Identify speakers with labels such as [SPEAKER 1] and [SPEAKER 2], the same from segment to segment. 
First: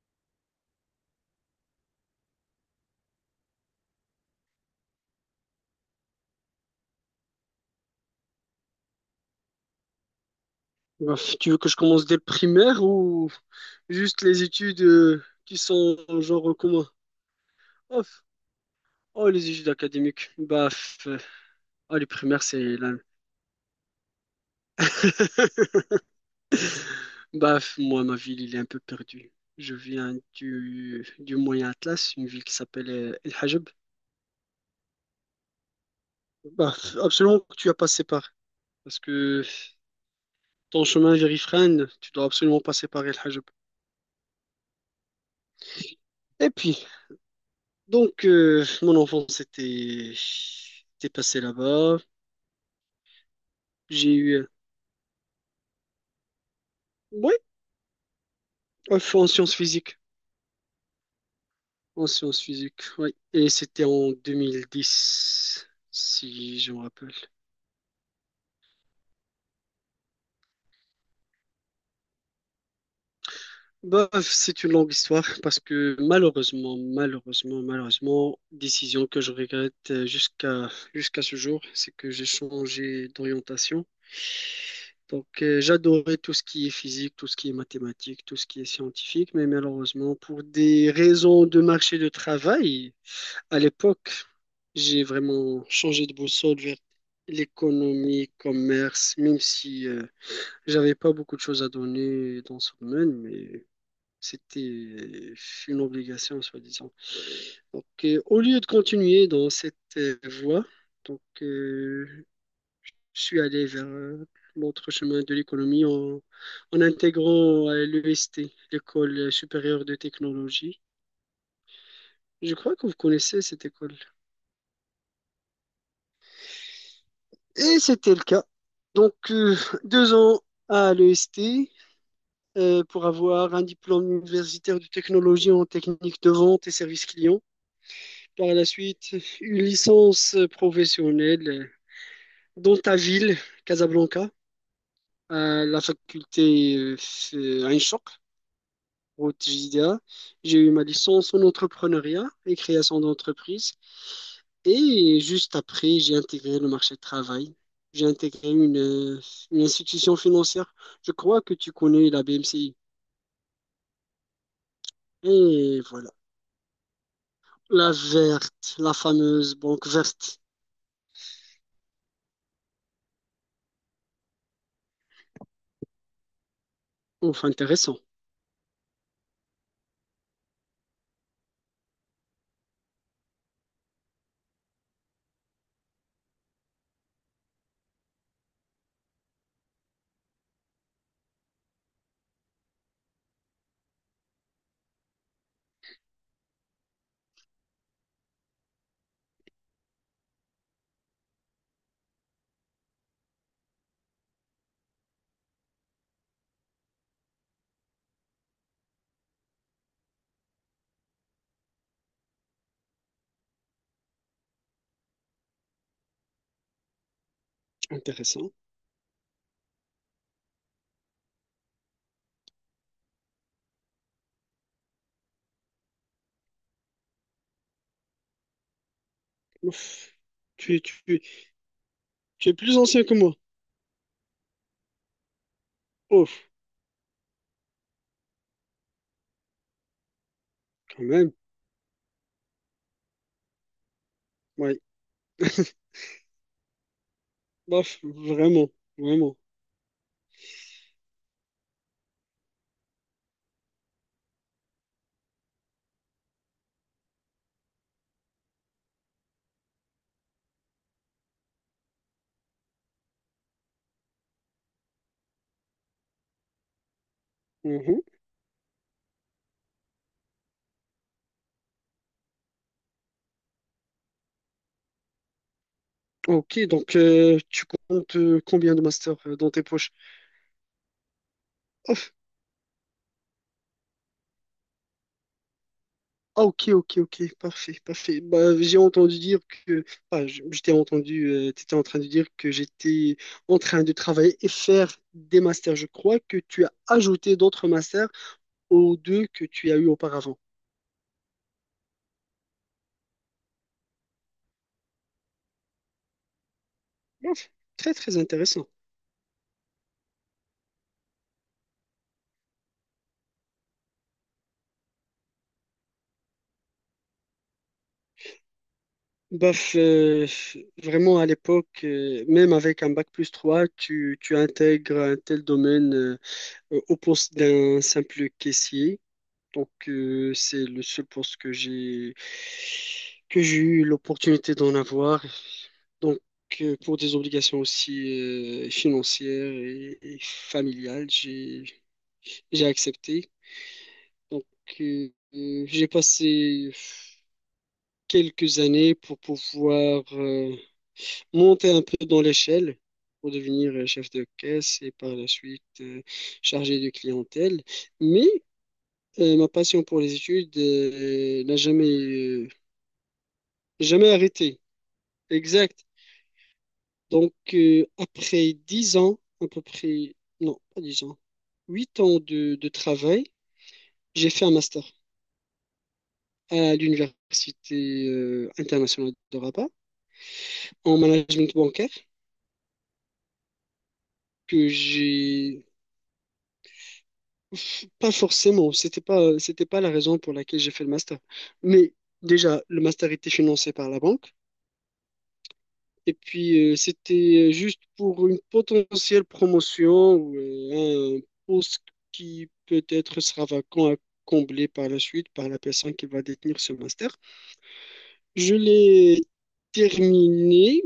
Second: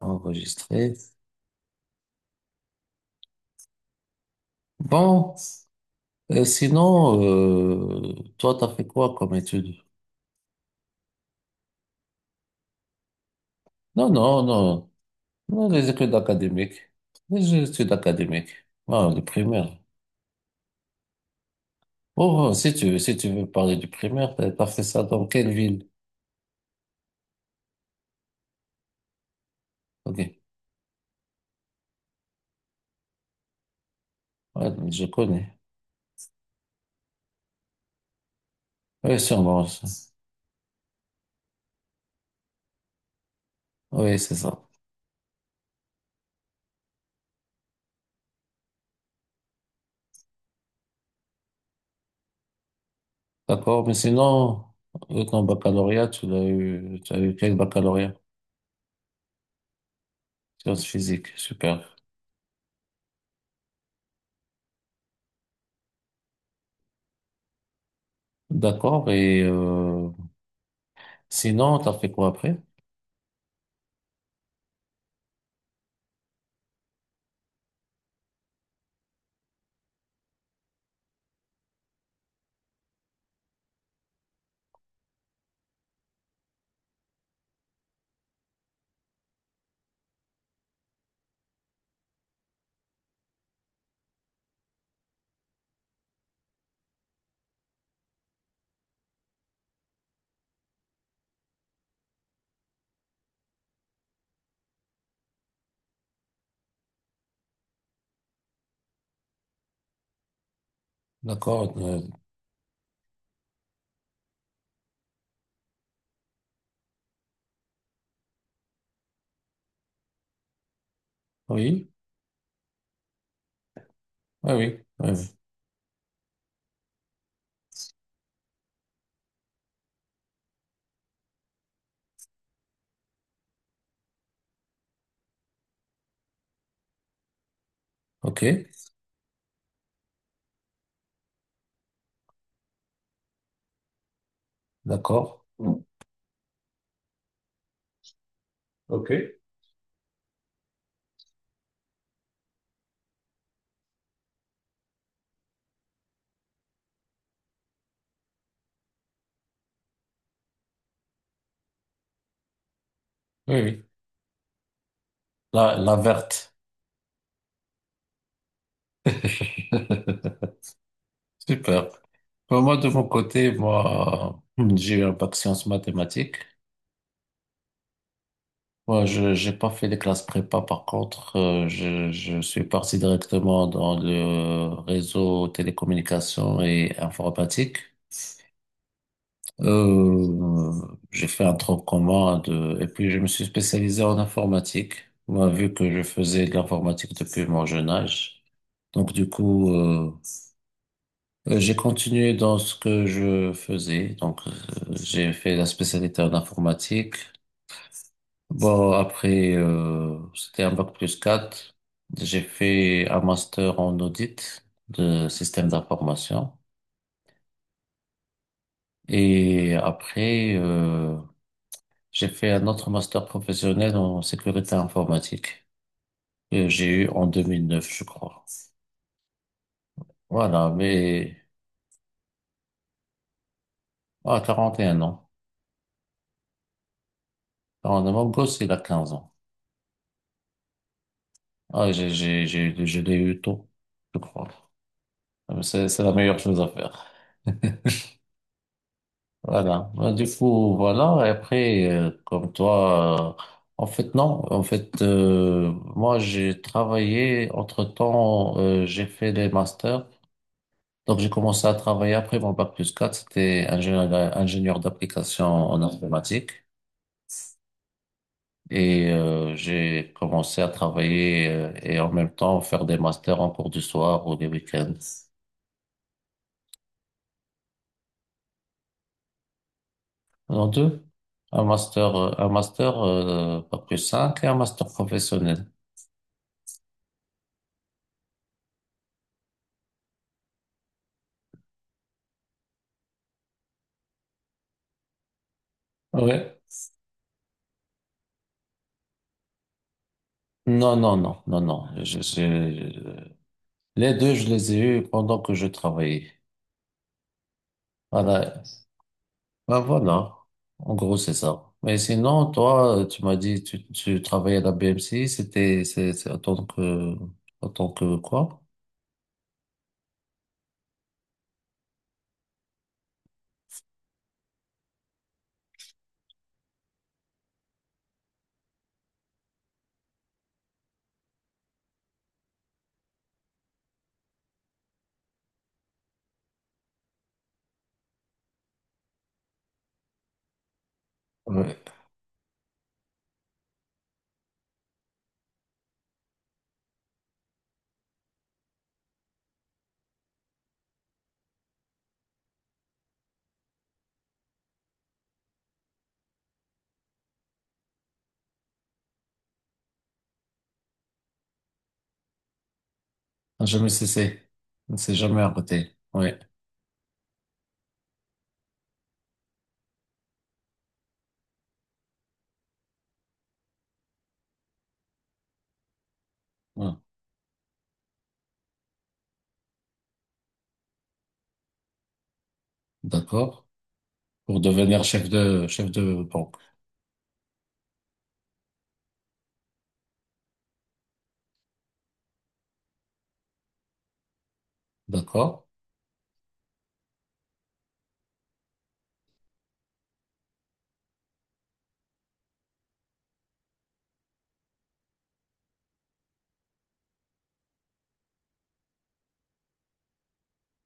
[SPEAKER 1] Enregistré. Bon, et sinon, toi, t'as fait quoi comme études?
[SPEAKER 2] Bah, tu veux que je commence dès le primaire ou
[SPEAKER 1] Non,
[SPEAKER 2] juste
[SPEAKER 1] non,
[SPEAKER 2] les études
[SPEAKER 1] non,
[SPEAKER 2] qui
[SPEAKER 1] non, les
[SPEAKER 2] sont
[SPEAKER 1] études
[SPEAKER 2] genre
[SPEAKER 1] académiques.
[SPEAKER 2] commun?
[SPEAKER 1] Les études
[SPEAKER 2] Oh, f-
[SPEAKER 1] académiques. Ah, le
[SPEAKER 2] oh, les études
[SPEAKER 1] primaire.
[SPEAKER 2] académiques. Bah, oh, les primaires,
[SPEAKER 1] Oh,
[SPEAKER 2] c'est là.
[SPEAKER 1] si tu veux parler du primaire, t'as fait ça dans quelle ville?
[SPEAKER 2] Bah, moi, ma ville, il est un peu perdu. Je viens
[SPEAKER 1] Ok,
[SPEAKER 2] du Moyen Atlas, une ville qui s'appelle El Hajeb.
[SPEAKER 1] ouais, je connais.
[SPEAKER 2] Bah, absolument que tu as passé par. Parce
[SPEAKER 1] Oui,
[SPEAKER 2] que
[SPEAKER 1] sûrement. Ça.
[SPEAKER 2] ton chemin vers Ifrane, tu dois absolument passer par El Hajeb.
[SPEAKER 1] Oui, c'est ça.
[SPEAKER 2] Et puis, donc, mon enfance était passée là-bas.
[SPEAKER 1] D'accord, mais
[SPEAKER 2] J'ai eu.
[SPEAKER 1] sinon, ton baccalauréat, tu as eu
[SPEAKER 2] Oui,
[SPEAKER 1] quel baccalauréat?
[SPEAKER 2] en sciences physiques.
[SPEAKER 1] Sciences physiques, super.
[SPEAKER 2] En sciences physiques, oui. Et c'était en 2010, si je me rappelle.
[SPEAKER 1] D'accord, et sinon, t'as fait quoi après?
[SPEAKER 2] Bah, c'est une longue histoire parce que malheureusement, décision que je regrette jusqu'à ce jour, c'est que j'ai changé d'orientation. Donc, j'adorais tout ce qui est physique, tout ce qui est mathématique, tout ce qui est scientifique, mais malheureusement, pour des raisons de marché de travail, à l'époque, j'ai vraiment changé de boussole vers l'économie, commerce, même si j'avais pas beaucoup de choses à donner dans ce domaine, mais c'était une obligation, soi-disant. Donc, au lieu de continuer dans cette voie, donc,
[SPEAKER 1] D'accord. Euh,
[SPEAKER 2] je suis allé vers l'autre chemin de l'économie en intégrant l'EST, l'École supérieure de technologie.
[SPEAKER 1] oui.
[SPEAKER 2] Je crois que vous connaissez cette école.
[SPEAKER 1] Oui, oui. Oui, oui.
[SPEAKER 2] Et c'était le cas. Donc, deux ans à l'EST pour avoir un diplôme universitaire de technologie en technique de vente et service client. Par la
[SPEAKER 1] OK.
[SPEAKER 2] suite, une licence professionnelle dans ta ville, Casablanca,
[SPEAKER 1] D'accord.
[SPEAKER 2] à la faculté Ain Choc,
[SPEAKER 1] OK. Oui,
[SPEAKER 2] route JDA. J'ai eu ma licence en entrepreneuriat et création d'entreprise. Et juste après, j'ai intégré le marché du travail. J'ai intégré une institution financière. Je crois que tu connais la BMCI.
[SPEAKER 1] oui. La,
[SPEAKER 2] Et
[SPEAKER 1] la
[SPEAKER 2] voilà.
[SPEAKER 1] verte.
[SPEAKER 2] La verte, la fameuse banque verte.
[SPEAKER 1] Super. Pour moi, de mon côté, moi, j'ai eu un bac sciences mathématiques.
[SPEAKER 2] Ouf, intéressant.
[SPEAKER 1] Moi, j'ai pas fait les classes prépa. Par contre, je suis parti directement dans le réseau télécommunications et informatique. Euh, j'ai fait un tronc commun de, et puis je me suis spécialisé en informatique. Moi, vu que je faisais de l'informatique depuis mon jeune âge. Donc, du coup, j'ai continué dans ce que je faisais. Donc, j'ai fait la spécialité en informatique. Bon, après, c'était un bac plus 4. J'ai fait un master en audit de système d'information.
[SPEAKER 2] Intéressant.
[SPEAKER 1] Et après, j'ai fait un autre master professionnel en sécurité informatique que j'ai eu en 2009, je crois.
[SPEAKER 2] Ouf.
[SPEAKER 1] Voilà,
[SPEAKER 2] Tu, tu,
[SPEAKER 1] mais
[SPEAKER 2] tu es plus ancien que moi.
[SPEAKER 1] à 41 ans.
[SPEAKER 2] Ouf,
[SPEAKER 1] Alors, mon gosse, il a 15 ans.
[SPEAKER 2] quand même.
[SPEAKER 1] Ah, je l'ai eu tôt, je crois.
[SPEAKER 2] Ouais.
[SPEAKER 1] C'est la meilleure chose à faire.
[SPEAKER 2] Bof, vraiment. Vraiment.
[SPEAKER 1] Voilà. Bah, du coup, voilà. Et après, comme toi, en fait, non. En fait, moi, j'ai travaillé. Entre-temps, j'ai fait des masters. Donc, j'ai commencé à travailler après mon bac plus quatre. C'était ingénieur, ingénieur d'application en informatique.
[SPEAKER 2] Mhm.
[SPEAKER 1] Et j'ai commencé à travailler et en même temps faire des masters en cours du soir ou des week-ends.
[SPEAKER 2] Ok, donc tu comptes combien de masters dans tes poches?
[SPEAKER 1] En deux,
[SPEAKER 2] Ouf.
[SPEAKER 1] un master bac plus 5 et un master professionnel.
[SPEAKER 2] Ah, ok, ok, ok, parfait, parfait. Bah, j'ai entendu dire que... Ah, je t'ai entendu, t'étais en train de dire que j'étais en train de travailler et faire des masters. Je crois que
[SPEAKER 1] Ouais.
[SPEAKER 2] tu as ajouté d'autres masters aux deux que tu as eu auparavant.
[SPEAKER 1] Non, non, non, non, non. Les deux, je les ai eus pendant que je travaillais.
[SPEAKER 2] Ouf, très, très
[SPEAKER 1] Voilà.
[SPEAKER 2] intéressant.
[SPEAKER 1] Ben voilà, en gros c'est ça. Mais sinon, toi, tu m'as dit tu travaillais à la B M C, c'est en tant que quoi?
[SPEAKER 2] Baf, vraiment à l'époque, même avec un bac plus 3, tu intègres un tel domaine au poste d'un simple caissier. Donc, c'est le seul poste que j'ai eu l'opportunité d'en avoir. Donc, pour des obligations aussi financières et familiales, j'ai
[SPEAKER 1] Ouais.
[SPEAKER 2] j'ai accepté. Donc, j'ai passé quelques années pour pouvoir monter un peu dans l'échelle, pour devenir chef de caisse et par la suite chargé de clientèle. Mais ma passion pour les études n'a jamais
[SPEAKER 1] Un jamais cessé,
[SPEAKER 2] Arrêté.
[SPEAKER 1] ne s'est jamais
[SPEAKER 2] Exact.
[SPEAKER 1] arrêté. Ouais,
[SPEAKER 2] Donc, après 10 ans, à peu près, non, pas 10 ans, 8 ans de travail, j'ai fait un master à
[SPEAKER 1] ouais.
[SPEAKER 2] l'Université internationale de Rabat en management bancaire
[SPEAKER 1] D'accord. Pour
[SPEAKER 2] que
[SPEAKER 1] devenir
[SPEAKER 2] j'ai
[SPEAKER 1] chef de banque,
[SPEAKER 2] pas forcément, c'était pas la raison pour laquelle j'ai fait le master. Mais déjà, le master était financé par la banque.
[SPEAKER 1] d'accord.
[SPEAKER 2] Et puis, c'était juste pour une potentielle promotion ou un poste qui peut-être sera vacant à combler par la suite par la personne qui va détenir ce master. Je l'ai terminé,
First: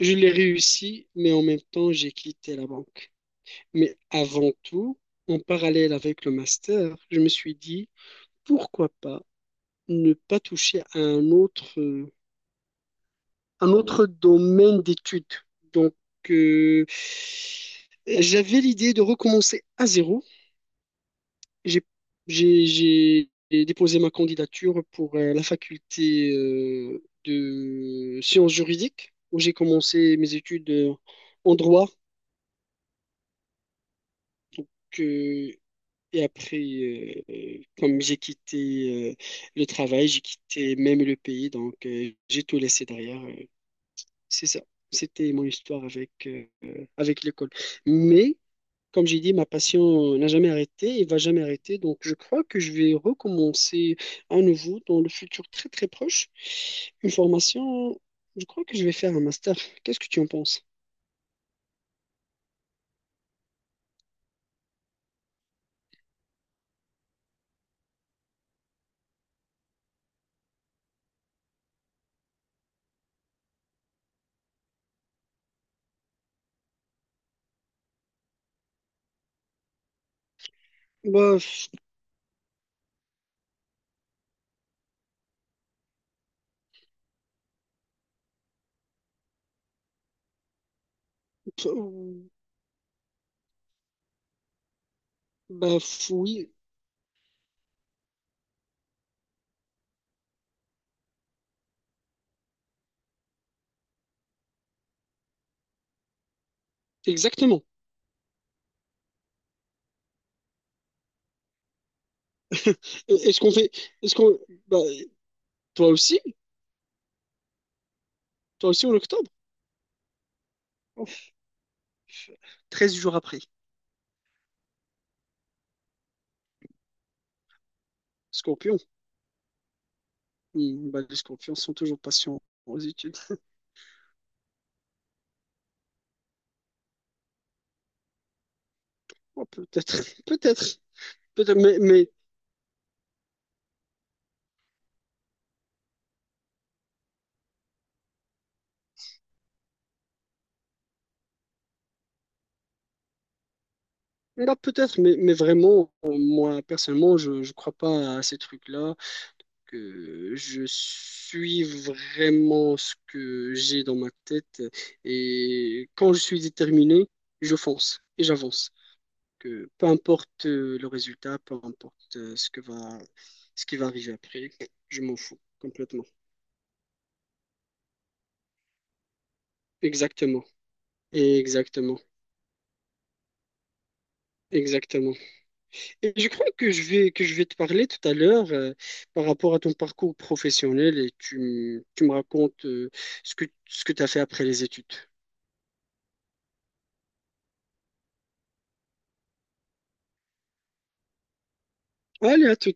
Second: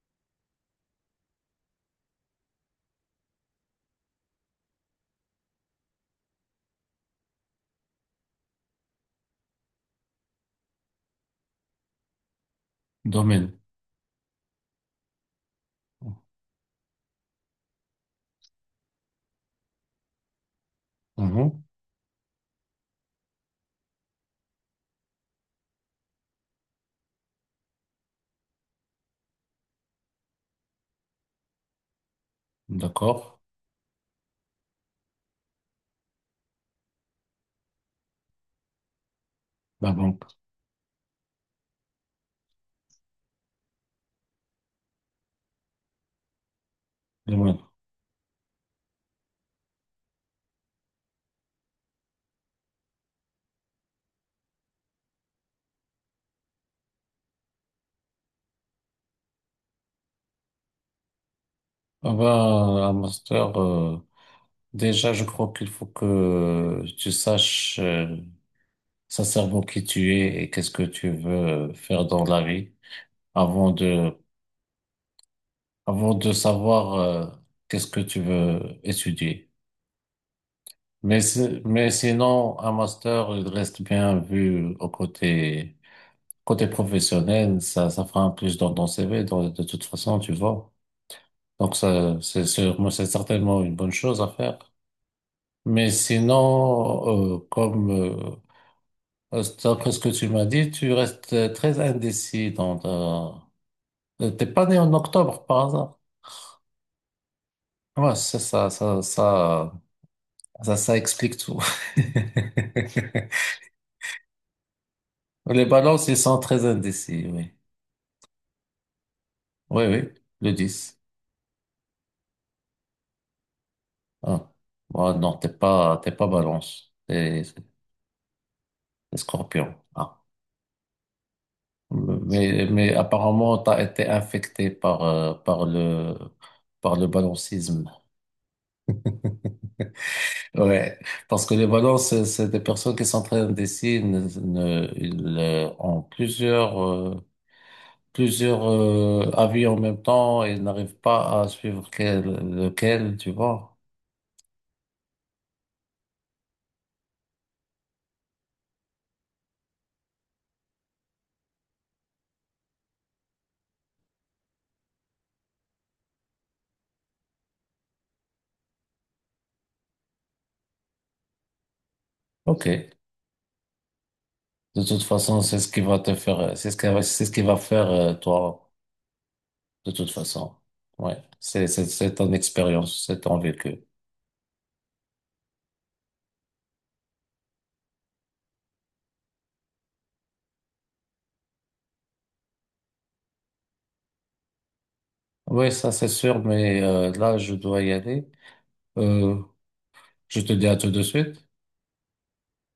[SPEAKER 2] je l'ai réussi, mais en même temps, j'ai quitté la banque. Mais avant tout, en parallèle avec le master, je me suis dit, pourquoi pas ne pas toucher à
[SPEAKER 1] Domaine,
[SPEAKER 2] un autre domaine d'études. Donc, euh, j'avais l'idée de recommencer à zéro.
[SPEAKER 1] mhm.
[SPEAKER 2] J'ai, j'ai, j'ai déposé ma candidature pour la faculté de sciences juridiques, où j'ai commencé mes études en droit.
[SPEAKER 1] D'accord.
[SPEAKER 2] Donc, euh, et après, comme j'ai quitté le
[SPEAKER 1] La
[SPEAKER 2] travail, j'ai
[SPEAKER 1] banque,
[SPEAKER 2] quitté même le pays, donc j'ai tout laissé derrière. C'est ça. C'était mon histoire avec, avec l'école.
[SPEAKER 1] domaine.
[SPEAKER 2] Mais, comme j'ai dit, ma passion n'a jamais arrêté et va jamais arrêter. Donc, je crois que je vais recommencer à nouveau dans le futur très très proche. Une formation, je crois que je vais faire un master. Qu'est-ce que tu en penses?
[SPEAKER 1] Ah ben, un master. Déjà, je crois qu'il faut que tu saches. Sincèrement qui tu es et qu'est-ce que tu veux faire dans la vie avant de, avant de savoir qu'est-ce que tu veux étudier. Mais,
[SPEAKER 2] Bah,
[SPEAKER 1] c'est-
[SPEAKER 2] f-
[SPEAKER 1] mais sinon, un master, il reste bien vu au côté, côté professionnel, ça fera un plus dans ton CV, dans- de toute façon, tu vois. Donc ça,
[SPEAKER 2] p-
[SPEAKER 1] c'est sûrement, c'est certainement une bonne chose à faire.
[SPEAKER 2] bah
[SPEAKER 1] Mais
[SPEAKER 2] f- oui,
[SPEAKER 1] sinon, d'après ce que tu m'as dit, tu restes très indécis dans ta, t'es pas né en octobre par hasard?
[SPEAKER 2] exactement.
[SPEAKER 1] Ouais, c'est ça, explique tout.
[SPEAKER 2] Est-ce qu'on fait, est-ce qu'on, bah,
[SPEAKER 1] Les
[SPEAKER 2] toi
[SPEAKER 1] balances, ils
[SPEAKER 2] aussi,
[SPEAKER 1] sont très indécis, oui.
[SPEAKER 2] toi aussi en octobre?
[SPEAKER 1] Oui, oui, le 10.
[SPEAKER 2] Ouf, 13 jours après.
[SPEAKER 1] Ah. Ouais, non, t'es pas balance, t'es
[SPEAKER 2] Scorpion.
[SPEAKER 1] t'es scorpion. Ah.
[SPEAKER 2] Hmm, bah, les scorpions sont toujours patients aux
[SPEAKER 1] Mais
[SPEAKER 2] études.
[SPEAKER 1] apparemment, t'as été infecté par, par le balancisme.
[SPEAKER 2] Oh, peut-être, peut-être,
[SPEAKER 1] Ouais, parce que les
[SPEAKER 2] mais,
[SPEAKER 1] balances, c'est des personnes qui sont très indécis, ne, ne- ils ont plusieurs avis en même temps et n'arrive pas à suivre quel, lequel, tu vois.
[SPEAKER 2] mais vraiment, moi, personnellement, je ne crois pas à ces trucs-là, que je suis vraiment ce que j'ai dans ma tête, et quand je suis déterminé, je fonce et j'avance. Que peu importe le résultat, peu importe
[SPEAKER 1] Ok.
[SPEAKER 2] ce qui va arriver après,
[SPEAKER 1] De
[SPEAKER 2] je
[SPEAKER 1] toute
[SPEAKER 2] m'en fous
[SPEAKER 1] façon, c'est ce qui va
[SPEAKER 2] complètement.
[SPEAKER 1] te faire, c'est ce qui va faire toi, de toute
[SPEAKER 2] Exactement,
[SPEAKER 1] façon. Ouais.
[SPEAKER 2] exactement,
[SPEAKER 1] C'est ton expérience, c'est ton vécu.
[SPEAKER 2] exactement. Et je crois que je vais, te parler tout à l'heure par rapport à ton parcours professionnel et tu me racontes ce que tu as fait après les études.
[SPEAKER 1] Oui, ça c'est sûr, mais là, je dois y aller. Euh, je te dis à tout de suite.
[SPEAKER 2] Allez, à tout.